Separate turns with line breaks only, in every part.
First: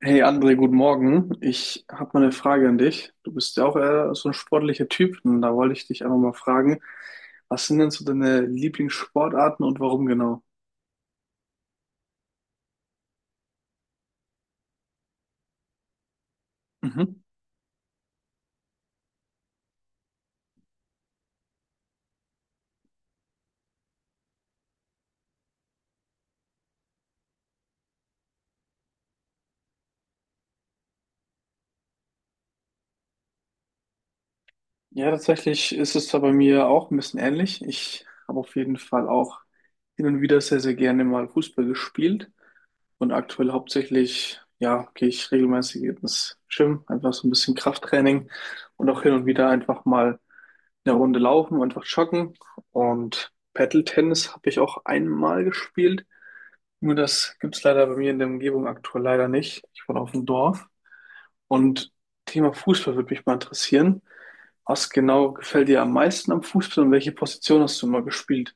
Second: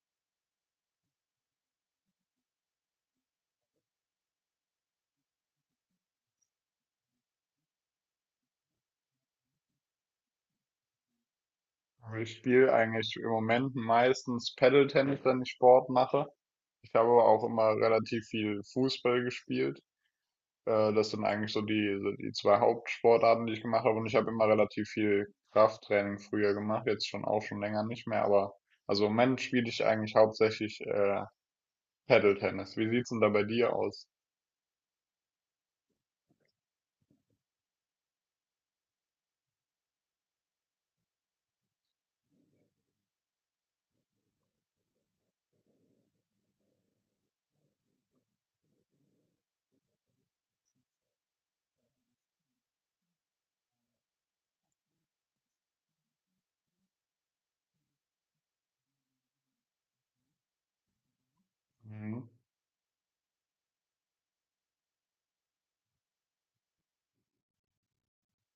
Hey André, guten Morgen. Ich habe mal eine Frage an dich. Du bist ja auch eher so ein sportlicher Typ und da wollte ich dich einfach mal fragen, was sind denn so deine Lieblingssportarten und warum genau?
Also, ich spiele eigentlich im Moment meistens Paddle-Tennis, wenn ich Sport mache. Ich habe
Mhm.
aber auch immer relativ viel Fußball gespielt. Das sind eigentlich so die zwei Hauptsportarten, die ich gemacht habe. Und ich habe immer relativ viel Krafttraining früher gemacht, jetzt schon auch schon länger nicht mehr. Aber also im Moment spiele ich eigentlich hauptsächlich Paddle-Tennis. Wie sieht's denn da bei dir aus?
Ja, tatsächlich ist es da bei mir auch ein bisschen ähnlich. Ich habe auf jeden Fall auch hin und wieder sehr, sehr gerne mal Fußball gespielt und aktuell hauptsächlich, ja, gehe ich regelmäßig ins Gym, einfach so ein bisschen Krafttraining und auch hin und wieder einfach mal, eine Runde laufen und einfach joggen. Und Paddle-Tennis habe ich auch einmal gespielt. Nur das gibt's leider bei mir in der Umgebung aktuell leider nicht. Ich wohne auf dem Dorf. Und
Mhm.
Thema Fußball würde mich mal interessieren. Was genau gefällt dir am meisten am Fußball und welche Position hast du mal gespielt?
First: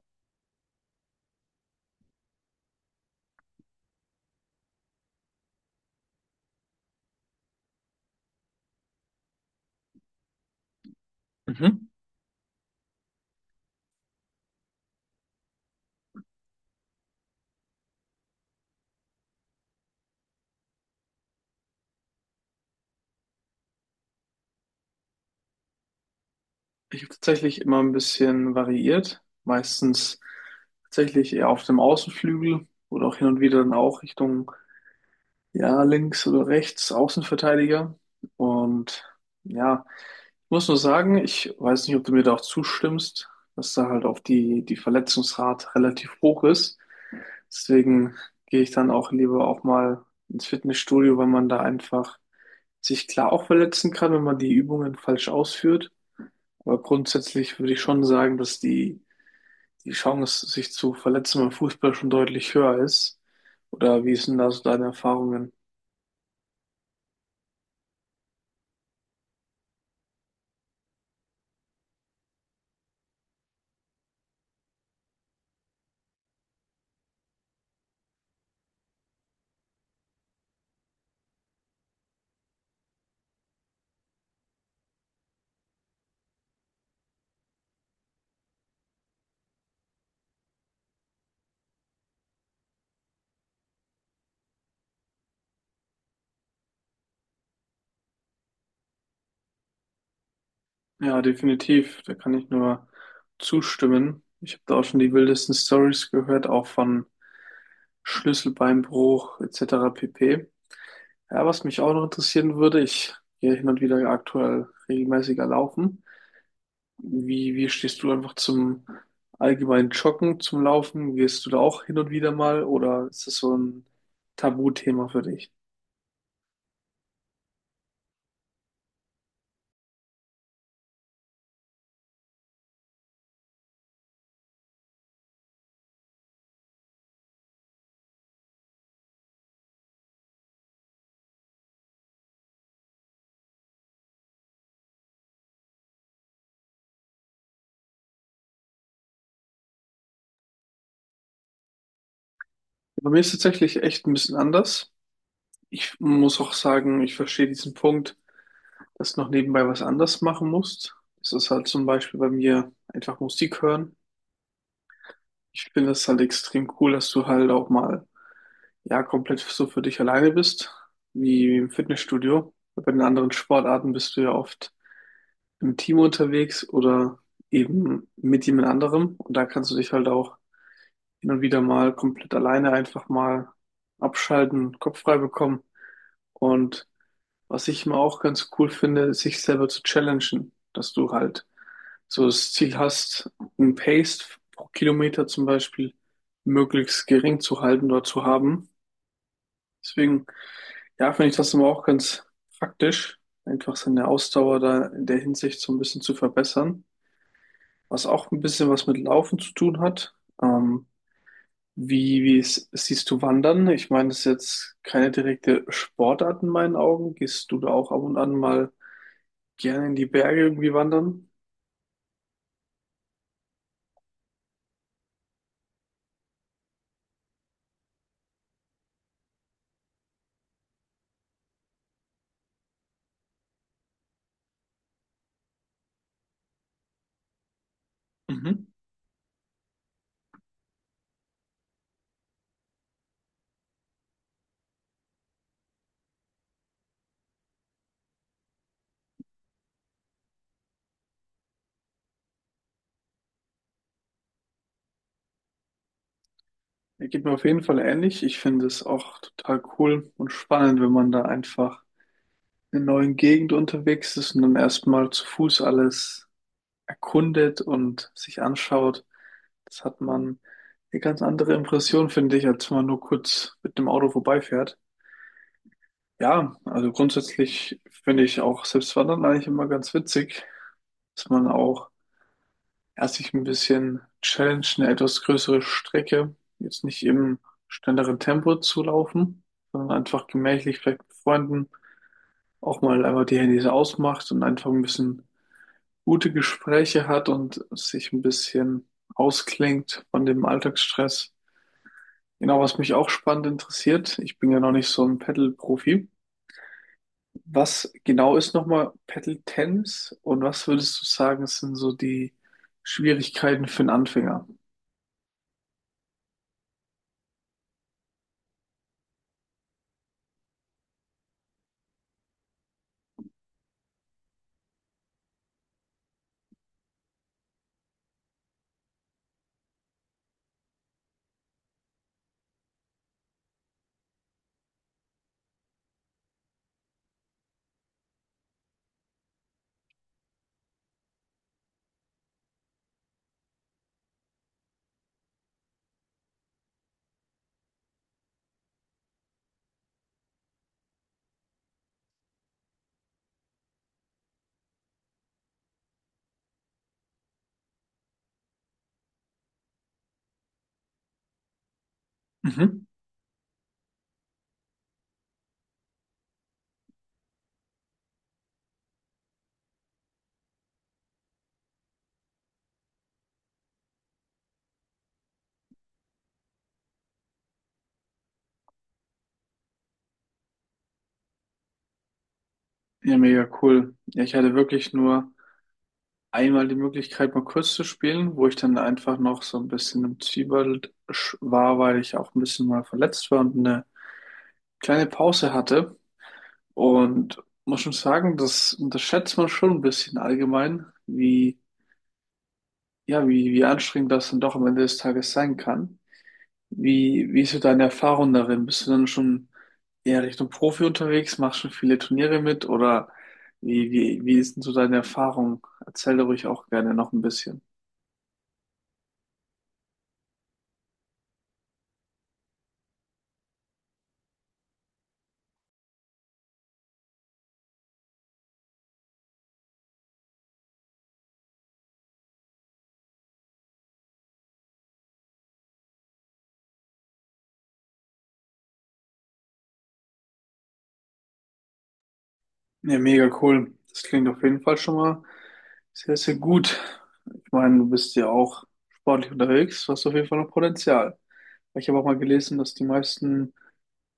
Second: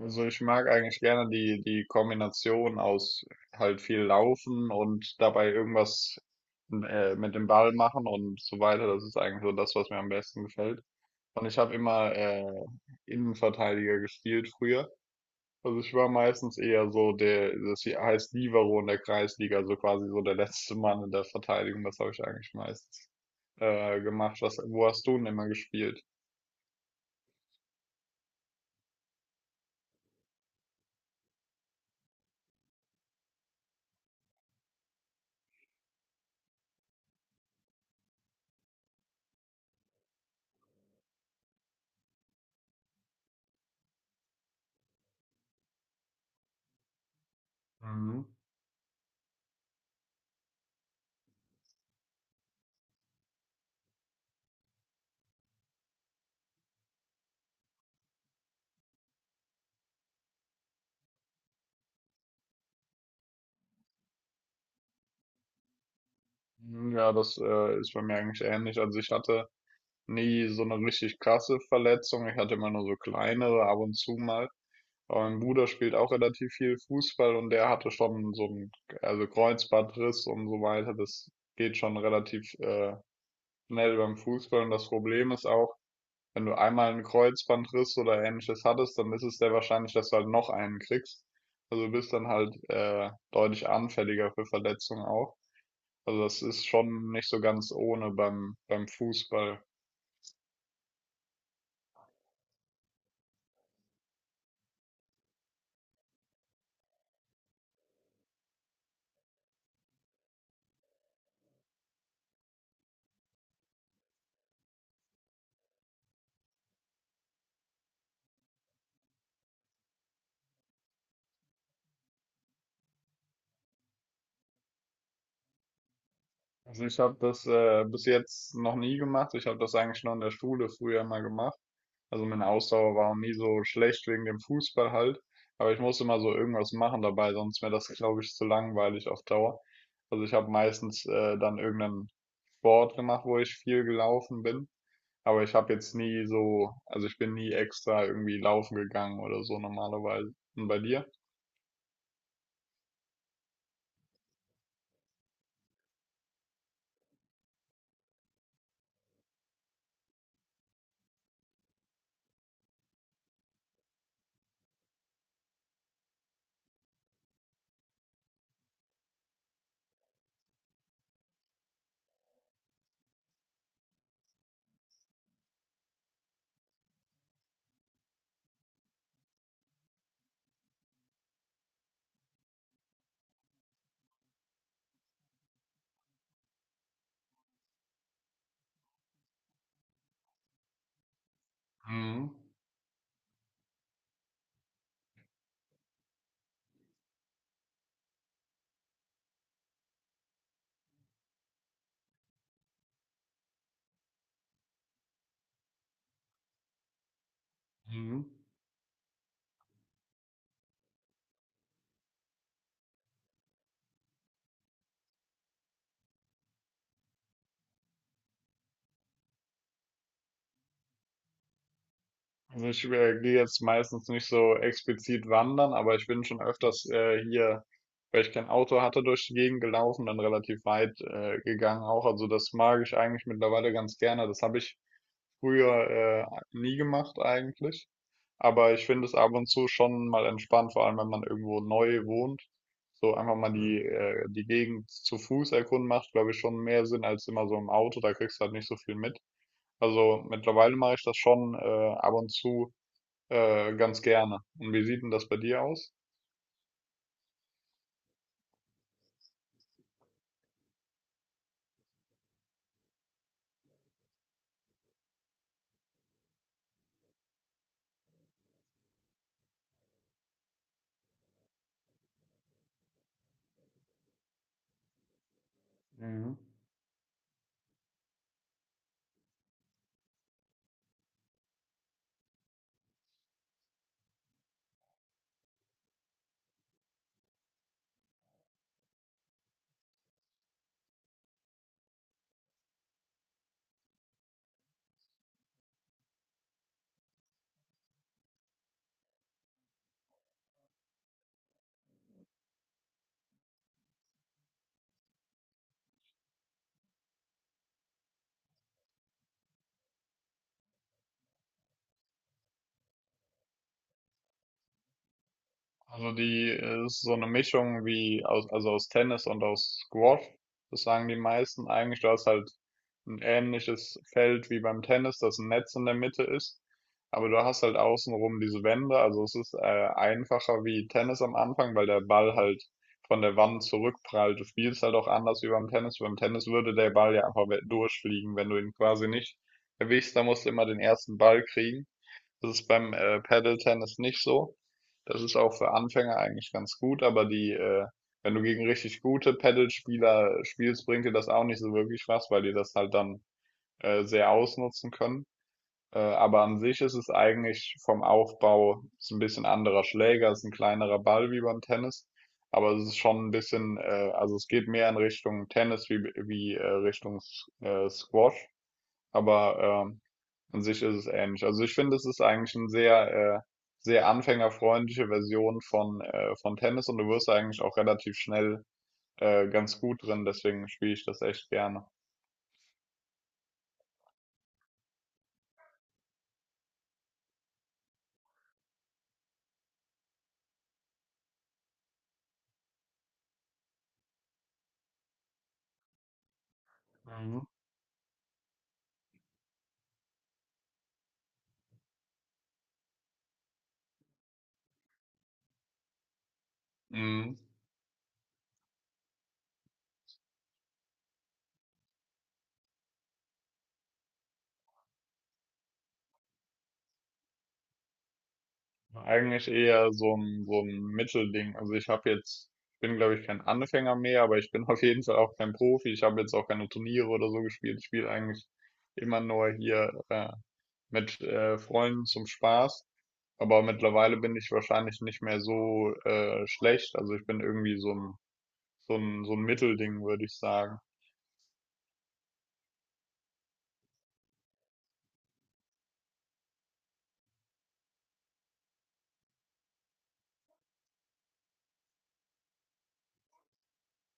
Also ich mag eigentlich gerne die Kombination aus halt viel laufen und dabei irgendwas mit dem Ball machen und so weiter. Das ist eigentlich so das, was mir am besten gefällt. Und ich habe
Mhm.
immer Innenverteidiger gespielt früher. Also ich war meistens eher so der, das hier heißt Libero in der Kreisliga, also quasi so der letzte Mann in der Verteidigung. Das habe ich eigentlich meistens gemacht. Wo hast du denn immer gespielt?
Ich habe tatsächlich immer ein bisschen variiert. Meistens tatsächlich eher auf dem Außenflügel oder auch hin und wieder dann auch Richtung, ja, links oder rechts, Außenverteidiger. Und ja, ich muss nur sagen, ich weiß nicht, ob du mir da auch zustimmst, dass da halt auch die Verletzungsrate relativ hoch ist. Deswegen
Mhm.
gehe ich dann auch lieber auch mal ins Fitnessstudio, weil man da einfach sich klar auch verletzen kann, wenn man die Übungen falsch ausführt. Aber grundsätzlich würde ich schon sagen, dass die Chance, sich zu verletzen beim Fußball schon deutlich höher ist. Oder wie sind da so deine Erfahrungen?
Ja, das ist bei mir eigentlich ähnlich. Also ich hatte nie so eine richtig krasse Verletzung. Ich hatte immer nur so kleinere ab und zu mal. Aber mein Bruder spielt auch relativ viel Fußball und der hatte schon so 'n also Kreuzbandriss und so weiter. Das geht schon relativ schnell beim Fußball. Und das Problem ist auch, wenn du einmal 'n Kreuzbandriss oder Ähnliches hattest, dann ist es sehr wahrscheinlich, dass du halt noch einen kriegst. Also du bist dann halt deutlich anfälliger für Verletzungen auch. Also das ist schon nicht so ganz ohne beim Fußball.
Ja, definitiv. Da kann ich nur zustimmen. Ich habe da auch schon die wildesten Stories gehört, auch von Schlüsselbeinbruch etc. pp. Ja, was mich auch noch interessieren würde, ich gehe hin und wieder aktuell regelmäßiger laufen. Wie stehst du einfach zum allgemeinen Joggen, zum Laufen? Gehst du da auch hin und wieder mal oder ist das so ein Tabuthema für dich?
Also ich habe das bis jetzt noch nie gemacht. Ich habe das eigentlich nur in der Schule früher mal gemacht. Also meine Ausdauer war auch nie so schlecht wegen dem Fußball halt. Aber ich musste immer so irgendwas machen dabei, sonst wäre das, glaube ich, zu langweilig auf Dauer. Also ich habe meistens dann irgendeinen Sport gemacht, wo ich viel gelaufen bin. Aber ich habe jetzt nie so, also ich bin nie extra irgendwie laufen gegangen oder so normalerweise. Und bei dir?
Bei mir ist es tatsächlich echt ein bisschen anders. Ich muss auch sagen, ich verstehe diesen Punkt, dass du noch nebenbei was anderes machen musst. Das ist halt zum Beispiel bei mir einfach Musik hören. Ich finde das halt extrem cool, dass du halt auch mal, ja, komplett so für dich alleine bist, wie im Fitnessstudio. Bei den anderen Sportarten bist du ja oft im Team unterwegs oder eben mit jemand anderem. Und da kannst du dich halt auch hin und wieder mal komplett alleine einfach mal abschalten, Kopf frei bekommen. Und was ich immer auch ganz cool finde, ist, sich selber zu challengen, dass du halt so
Mhm.
das Ziel hast, ein Pace pro Kilometer zum Beispiel möglichst gering zu halten oder zu haben. Deswegen, ja, finde ich das immer auch ganz praktisch, einfach seine Ausdauer da in der Hinsicht so ein bisschen zu verbessern. Was
Mhm.
auch ein bisschen was mit Laufen zu tun hat. Ähm, wie siehst du Wandern? Ich meine, das ist jetzt keine direkte Sportart in meinen Augen. Gehst du da auch ab und an mal gerne in die Berge irgendwie wandern?
Also ich gehe jetzt meistens nicht so explizit wandern, aber ich bin schon öfters hier, weil ich kein Auto hatte, durch die Gegend gelaufen, dann relativ weit gegangen auch. Also das mag ich eigentlich mittlerweile ganz gerne. Das habe ich früher nie gemacht eigentlich.
Mhm.
Aber ich finde es ab und zu schon mal entspannt, vor allem wenn man irgendwo neu wohnt. So einfach mal Mhm. die Gegend zu Fuß erkunden macht, glaube ich, schon mehr Sinn als immer so im Auto. Da kriegst du halt nicht so viel mit. Also mittlerweile mache ich das schon ab und zu ganz gerne. Und wie sieht denn das bei dir aus?
Er geht mir auf jeden Fall ähnlich. Ich finde es auch total cool und spannend, wenn man da einfach in einer neuen Gegend unterwegs ist und dann erstmal zu Fuß alles erkundet und sich anschaut. Das hat man eine ganz andere Impression, finde ich, als wenn man nur kurz mit dem Auto vorbeifährt. Ja, also grundsätzlich finde ich auch selbst Wandern eigentlich immer ganz witzig, dass man auch erst sich ein bisschen Challenge eine etwas größere Strecke, jetzt nicht im schnelleren Tempo zu laufen, sondern einfach gemächlich vielleicht mit Freunden auch mal einfach die Handys ausmacht und einfach ein bisschen gute Gespräche hat und sich ein bisschen ausklingt von dem Alltagsstress. Genau, was mich auch spannend interessiert, ich bin ja noch nicht so ein Paddle-Profi. Was genau ist nochmal Paddle-Tennis und was würdest du sagen, sind so die Schwierigkeiten für einen Anfänger?
Also die ist so eine Mischung wie aus, also aus Tennis und aus Squash. Das sagen die meisten eigentlich. Du hast halt ein ähnliches Feld wie beim Tennis, das ein Netz in der Mitte ist. Aber du hast halt außenrum diese Wände. Also es ist einfacher wie Tennis am Anfang, weil der Ball halt von der Wand zurückprallt. Du spielst halt auch anders wie beim Tennis. Beim Tennis würde der Ball ja einfach durchfliegen, wenn du ihn quasi nicht erwischst. Da musst du immer den ersten Ball kriegen. Das ist beim Paddle-Tennis nicht so. Das ist auch für Anfänger eigentlich ganz gut, aber wenn du gegen richtig gute Paddle-Spieler spielst, bringt dir das auch nicht so wirklich was, weil die das halt dann sehr ausnutzen können. Aber an sich ist es eigentlich vom Aufbau ist ein bisschen anderer Schläger, ist ein kleinerer Ball wie beim Tennis, aber es
Mhm.
ist schon ein bisschen, also es geht mehr in Richtung Tennis wie, wie Richtung Squash. Aber an sich ist es ähnlich. Also ich finde, es ist eigentlich eine sehr, sehr anfängerfreundliche Version von Tennis und du wirst da eigentlich auch relativ schnell ganz gut drin, deswegen spiele ich das echt gerne.
Ja, mega cool. Ja, ich hatte wirklich nur einmal die Möglichkeit, mal kurz zu spielen, wo ich dann einfach noch so ein bisschen im Zwiebelt war, weil ich auch ein bisschen mal verletzt war und eine kleine Pause hatte. Und
Mhm.
muss schon sagen, das unterschätzt man schon ein bisschen allgemein, wie, ja, wie anstrengend das dann doch am Ende des Tages sein kann. Wie,
Mhm.
wie ist so deine Erfahrung darin? Bist du dann schon eher Richtung Profi unterwegs? Machst schon viele Turniere mit? Oder wie ist denn so deine Erfahrung? Erzähl da ruhig auch gerne noch ein bisschen.
Eigentlich eher so ein Mittelding. Also ich habe jetzt, ich bin glaube ich kein Anfänger mehr, aber ich bin auf jeden Fall auch kein Profi. Ich habe jetzt auch keine Turniere oder so gespielt. Ich spiele eigentlich immer nur hier mit Freunden zum Spaß. Aber mittlerweile bin ich wahrscheinlich nicht mehr so schlecht. Also ich bin irgendwie so ein Mittelding, würde ich sagen.
Ja, mega cool. Das klingt auf jeden Fall schon mal sehr, sehr gut. Ich meine, du bist ja auch sportlich unterwegs. Du hast auf jeden Fall noch Potenzial. Ich habe auch mal gelesen, dass die meisten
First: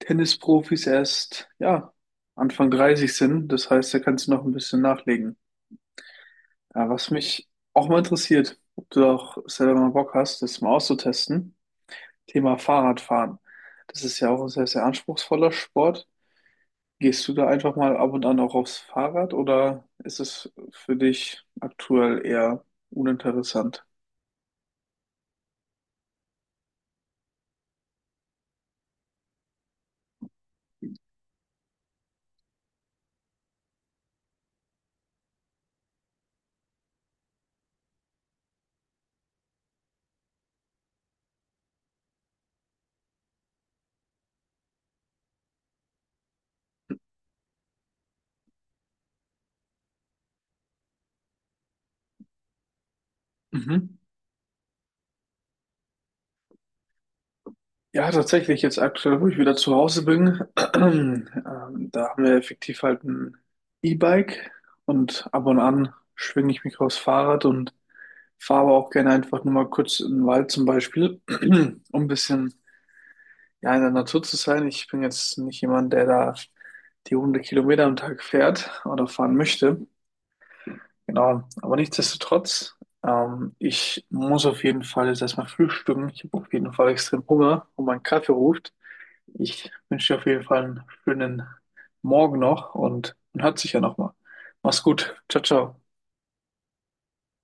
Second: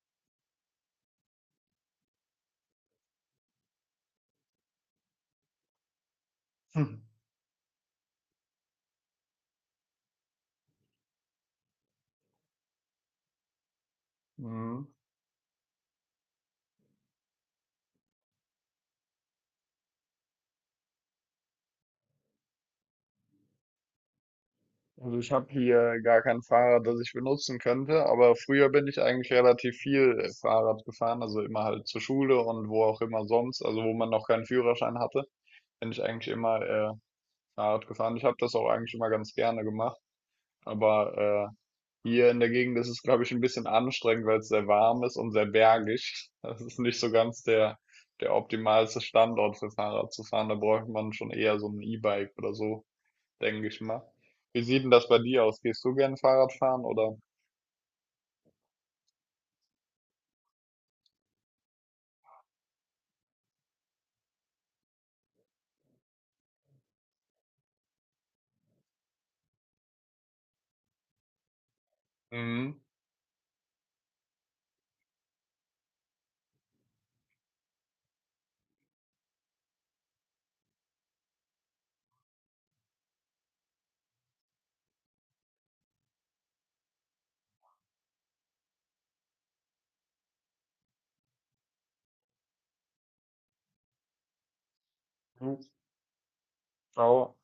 Tennisprofis erst, ja, Anfang 30 sind. Das heißt, da kannst du noch ein bisschen nachlegen. Ja,
Hm.
was mich auch mal interessiert, ob du auch selber mal Bock hast, das mal auszutesten. Thema Fahrradfahren. Das ist ja auch ein sehr, sehr
Mhm.
anspruchsvoller Sport. Gehst du da einfach mal ab und an auch aufs Fahrrad oder ist es für dich aktuell eher uninteressant?
Also ich habe hier gar kein Fahrrad, das ich benutzen könnte, aber früher bin ich eigentlich relativ viel Fahrrad gefahren, also immer halt zur Schule und wo auch immer sonst, also wo man noch keinen Führerschein hatte, bin ich eigentlich immer Fahrrad gefahren. Ich habe das auch eigentlich immer ganz gerne gemacht. Aber hier in der Gegend ist es, glaube ich, ein bisschen anstrengend, weil es sehr warm ist und sehr bergig. Das ist nicht so ganz der optimalste Standort für Fahrrad zu fahren. Da bräuchte man schon eher so ein E-Bike oder so, denke ich
Mhm.
mal. Wie sieht denn das bei dir aus? Gehst du gern Fahrrad fahren oder?
Ja, tatsächlich, jetzt aktuell, wo ich wieder zu Hause bin, ähm, da haben wir effektiv halt ein E-Bike und ab und an schwinge ich mich aufs Fahrrad und fahre aber auch gerne einfach nur mal kurz in den Wald zum Beispiel, um ein bisschen
Mhm.
ja, in der Natur zu sein. Ich bin jetzt nicht jemand, der da die 100 Kilometer am Tag fährt oder fahren möchte. Genau, aber nichtsdestotrotz, ich muss auf jeden Fall jetzt erstmal frühstücken. Ich habe auf jeden Fall extrem Hunger und mein Kaffee ruft. Ich wünsche dir auf jeden Fall einen schönen Morgen noch und man hört sich ja nochmal. Mach's gut. Ciao,
Mhm.
ciao.
Au.